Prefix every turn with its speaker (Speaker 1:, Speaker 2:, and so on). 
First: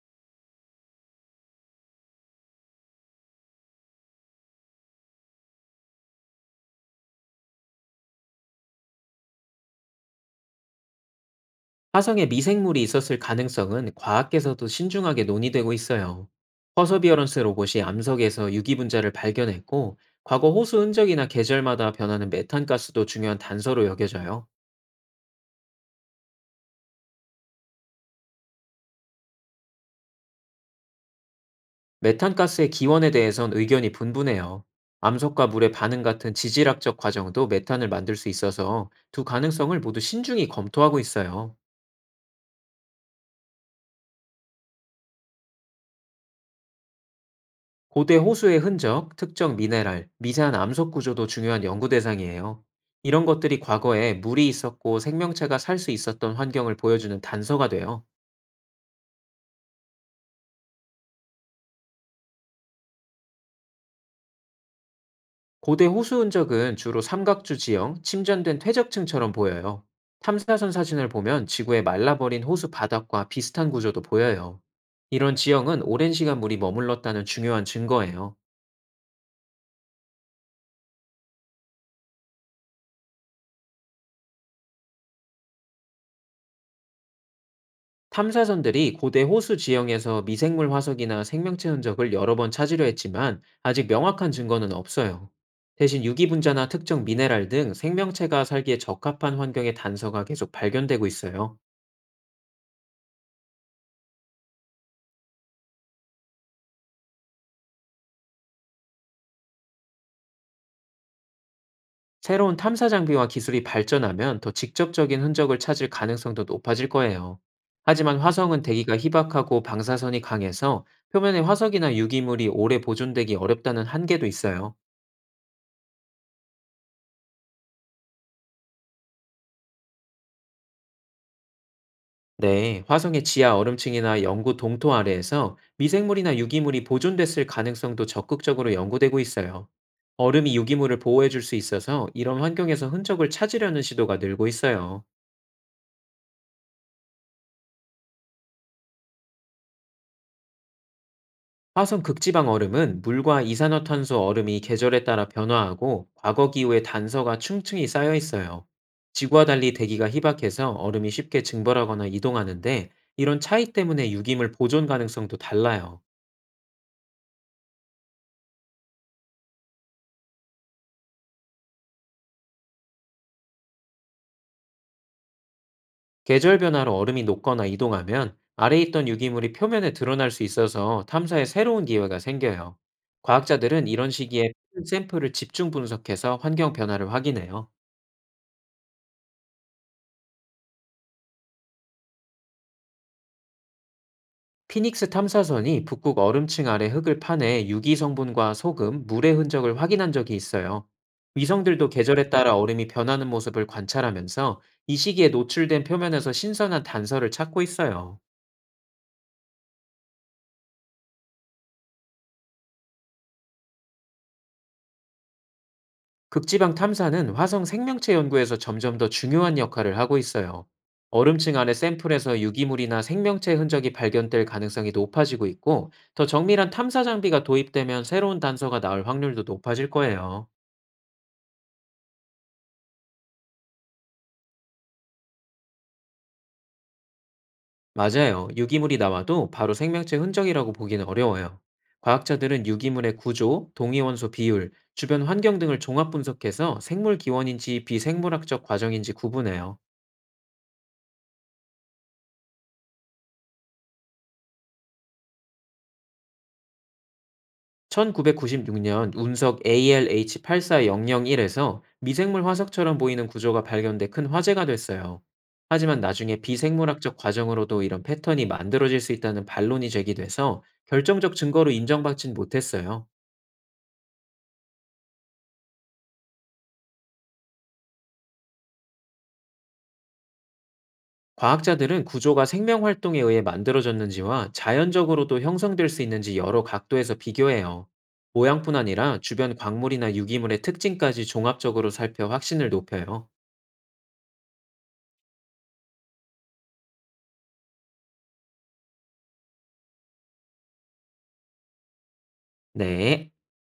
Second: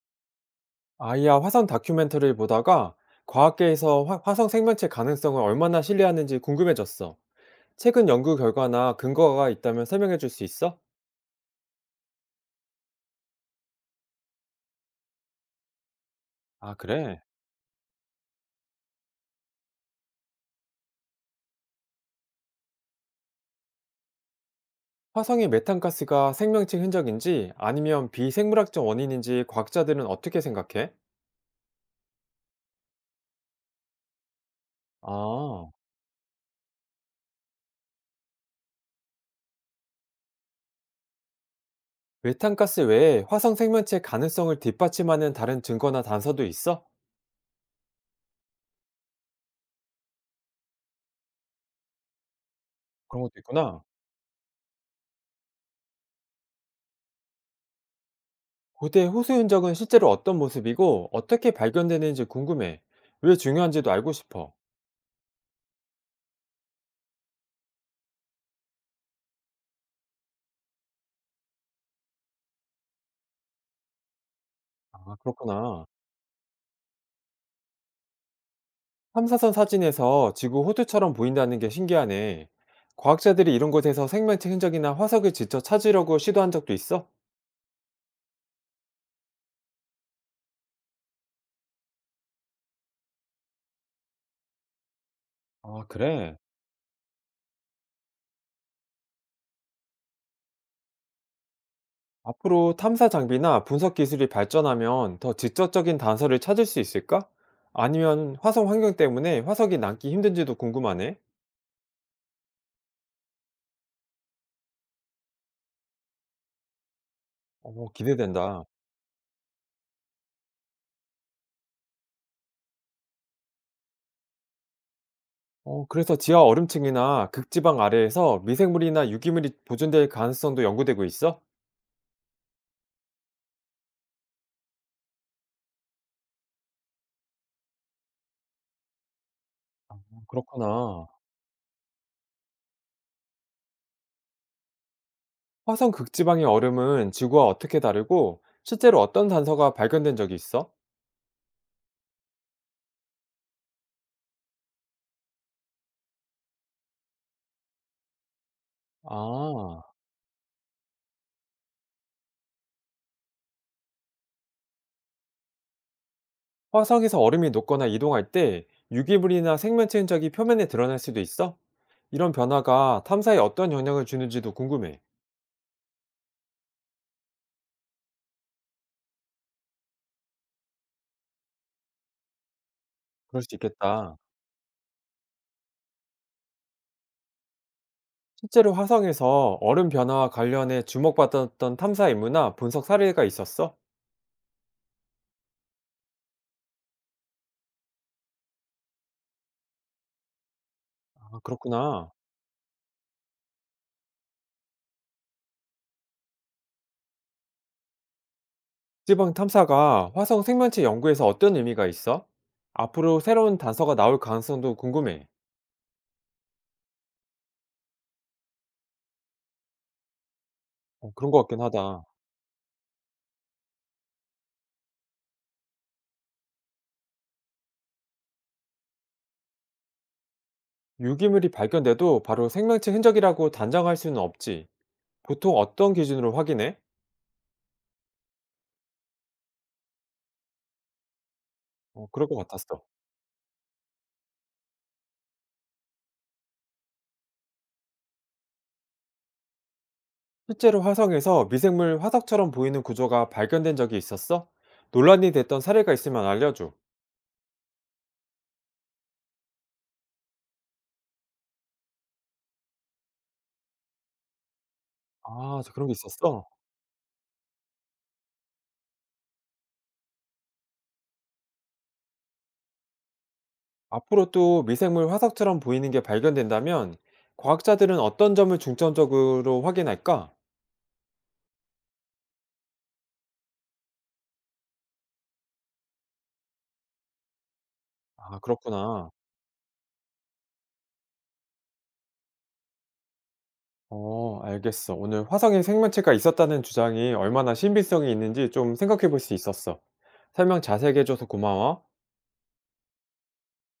Speaker 1: 아이와 화성 다큐멘터리를 보다가 과학계에서 화성 생명체 가능성을 얼마나 신뢰하는지 궁금해졌어. 최근 연구 결과나 근거가 있다면 설명해 줄 수 있어?
Speaker 2: 화성에 미생물이 있었을 가능성은 과학계에서도 신중하게 논의되고 있어요.
Speaker 1: 아, 그래?
Speaker 2: 퍼서비어런스 로봇이 암석에서 유기분자를 발견했고, 과거 호수 흔적이나 계절마다 변하는 메탄가스도 중요한 단서로 여겨져요.
Speaker 1: 화성의 메탄가스가 생명체 흔적인지 아니면 비생물학적 원인인지 과학자들은 어떻게 생각해?
Speaker 2: 메탄가스의 기원에 대해선 의견이 분분해요. 암석과 물의
Speaker 1: 아,
Speaker 2: 반응 같은 지질학적 과정도 메탄을 만들 수 있어서 두 가능성을 모두 신중히 검토하고 있어요.
Speaker 1: 메탄가스 외에 화성 생명체 가능성을 뒷받침하는 다른 증거나 단서도 있어?
Speaker 2: 고대 호수의 흔적, 특정 미네랄, 미세한 암석 구조도 중요한 연구 대상이에요.
Speaker 1: 그런
Speaker 2: 이런
Speaker 1: 것도
Speaker 2: 것들이
Speaker 1: 있구나.
Speaker 2: 과거에 물이 있었고 생명체가 살 수 있었던 환경을 보여주는 단서가 돼요.
Speaker 1: 고대 호수 흔적은 실제로 어떤 모습이고 어떻게 발견되는지 궁금해. 왜 중요한지도 알고 싶어.
Speaker 2: 고대 호수 흔적은 주로 삼각주 지형, 침전된 퇴적층처럼 보여요. 탐사선 사진을 보면 지구의 말라버린 호수 바닥과 비슷한 구조도 보여요.
Speaker 1: 아
Speaker 2: 이런 지형은
Speaker 1: 그렇구나.
Speaker 2: 오랜 시간 물이 머물렀다는 중요한 증거예요.
Speaker 1: 탐사선 사진에서 지구 호두처럼 보인다는 게 신기하네. 과학자들이 이런 곳에서 생명체 흔적이나 화석을 직접 찾으려고 시도한 적도 있어?
Speaker 2: 탐사선들이 고대 호수 지형에서 미생물 화석이나 생명체 흔적을 여러 번 찾으려 했지만 아직 명확한 증거는 없어요.
Speaker 1: 아,
Speaker 2: 대신
Speaker 1: 그래?
Speaker 2: 유기분자나 특정 미네랄 등 생명체가 살기에 적합한 환경의 단서가 계속 발견되고 있어요.
Speaker 1: 앞으로 탐사 장비나 분석 기술이 발전하면 더 직접적인 단서를 찾을 수 있을까? 아니면 화성 환경 때문에 화석이 남기 힘든지도 궁금하네.
Speaker 2: 새로운 탐사 장비와 기술이 발전하면 더 직접적인 흔적을 찾을 가능성도 높아질 거예요.
Speaker 1: 어,
Speaker 2: 하지만 화성은
Speaker 1: 기대된다.
Speaker 2: 대기가 희박하고 방사선이 강해서 표면에 화석이나 유기물이 오래 보존되기 어렵다는 한계도 있어요.
Speaker 1: 어, 그래서 지하 얼음층이나 극지방 아래에서 미생물이나 유기물이 보존될 가능성도 연구되고 있어?
Speaker 2: 네, 화성의 지하 얼음층이나 영구 동토 아래에서 미생물이나 유기물이 보존됐을 가능성도 적극적으로 연구되고 있어요.
Speaker 1: 어,
Speaker 2: 얼음이 유기물을
Speaker 1: 그렇구나.
Speaker 2: 보호해줄 수 있어서 이런 환경에서 흔적을 찾으려는 시도가 늘고 있어요.
Speaker 1: 화성 극지방의 얼음은 지구와 어떻게 다르고 실제로 어떤 단서가 발견된 적이 있어?
Speaker 2: 화성 극지방 얼음은 물과 이산화탄소 얼음이 계절에 따라 변화하고 과거 기후의 단서가 층층이 쌓여 있어요. 지구와 달리
Speaker 1: 아,
Speaker 2: 대기가 희박해서 얼음이 쉽게 증발하거나 이동하는데 이런 차이 때문에 유기물 보존 가능성도 달라요.
Speaker 1: 화성에서 얼음이 녹거나 이동할 때 유기물이나 생명체 흔적이 표면에 드러날 수도 있어? 이런 변화가 탐사에 어떤 영향을 주는지도 궁금해.
Speaker 2: 계절 변화로 얼음이 녹거나 이동하면 아래에 있던 유기물이 표면에 드러날 수 있어서 탐사에 새로운 기회가 생겨요.
Speaker 1: 그럴 수
Speaker 2: 과학자들은 이런
Speaker 1: 있겠다.
Speaker 2: 시기에 샘플을 집중 분석해서 환경 변화를 확인해요.
Speaker 1: 실제로 화성에서 얼음 변화와 관련해 주목받았던 탐사 임무나 분석 사례가 있었어?
Speaker 2: 피닉스 탐사선이 북극 얼음층 아래 흙을 파내 유기 성분과 소금, 물의 흔적을 확인한 적이 있어요.
Speaker 1: 아,
Speaker 2: 위성들도
Speaker 1: 그렇구나.
Speaker 2: 계절에 따라 얼음이 변하는 모습을 관찰하면서 이 시기에 노출된 표면에서 신선한 단서를 찾고 있어요.
Speaker 1: 지방 탐사가 화성 생명체 연구에서 어떤 의미가 있어? 앞으로 새로운 단서가 나올 가능성도 궁금해.
Speaker 2: 극지방 탐사는 화성 생명체 연구에서 점점 더 중요한 역할을 하고 있어요.
Speaker 1: 어 그런 것
Speaker 2: 얼음층
Speaker 1: 같긴
Speaker 2: 안의
Speaker 1: 하다.
Speaker 2: 샘플에서 유기물이나 생명체 흔적이 발견될 가능성이 높아지고 있고, 더 정밀한 탐사 장비가 도입되면 새로운 단서가 나올 확률도 높아질 거예요.
Speaker 1: 유기물이 발견돼도 바로 생명체 흔적이라고 단정할 수는 없지. 보통 어떤 기준으로 확인해?
Speaker 2: 맞아요. 유기물이 나와도 바로 생명체 흔적이라고 보기는 어려워요.
Speaker 1: 어, 그럴 것
Speaker 2: 과학자들은
Speaker 1: 같았어.
Speaker 2: 유기물의 구조, 동위원소 비율, 주변 환경 등을 종합 분석해서 생물 기원인지 비생물학적 과정인지 구분해요.
Speaker 1: 실제로 화성에서 미생물 화석처럼 보이는 구조가 발견된 적이 있었어? 논란이 됐던 사례가 있으면 알려줘.
Speaker 2: 1996년 운석 ALH8400 1에서 미생물 화석처럼 보이는 구조가 발견돼 큰 화제가 됐어요.
Speaker 1: 아, 저 그런 게
Speaker 2: 하지만 나중에
Speaker 1: 있었어?
Speaker 2: 비생물학적 과정으로도 이런 패턴이 만들어질 수 있다는 반론이 제기돼서 결정적 증거로 인정받진 못했어요.
Speaker 1: 앞으로 또 미생물 화석처럼 보이는 게 발견된다면 과학자들은 어떤 점을 중점적으로 확인할까?
Speaker 2: 과학자들은 구조가 생명 활동에 의해 만들어졌는지와 자연적으로도 형성될 수 있는지 여러 각도에서 비교해요.
Speaker 1: 아,
Speaker 2: 모양뿐
Speaker 1: 그렇구나.
Speaker 2: 아니라 주변 광물이나 유기물의 특징까지 종합적으로 살펴 확신을 높여요.
Speaker 1: 어 알겠어. 오늘 화성에 생명체가 있었다는 주장이 얼마나 신빙성이 있는지 좀 생각해 볼 수 있었어. 설명 자세히 해줘서 고마워.
Speaker 2: 네.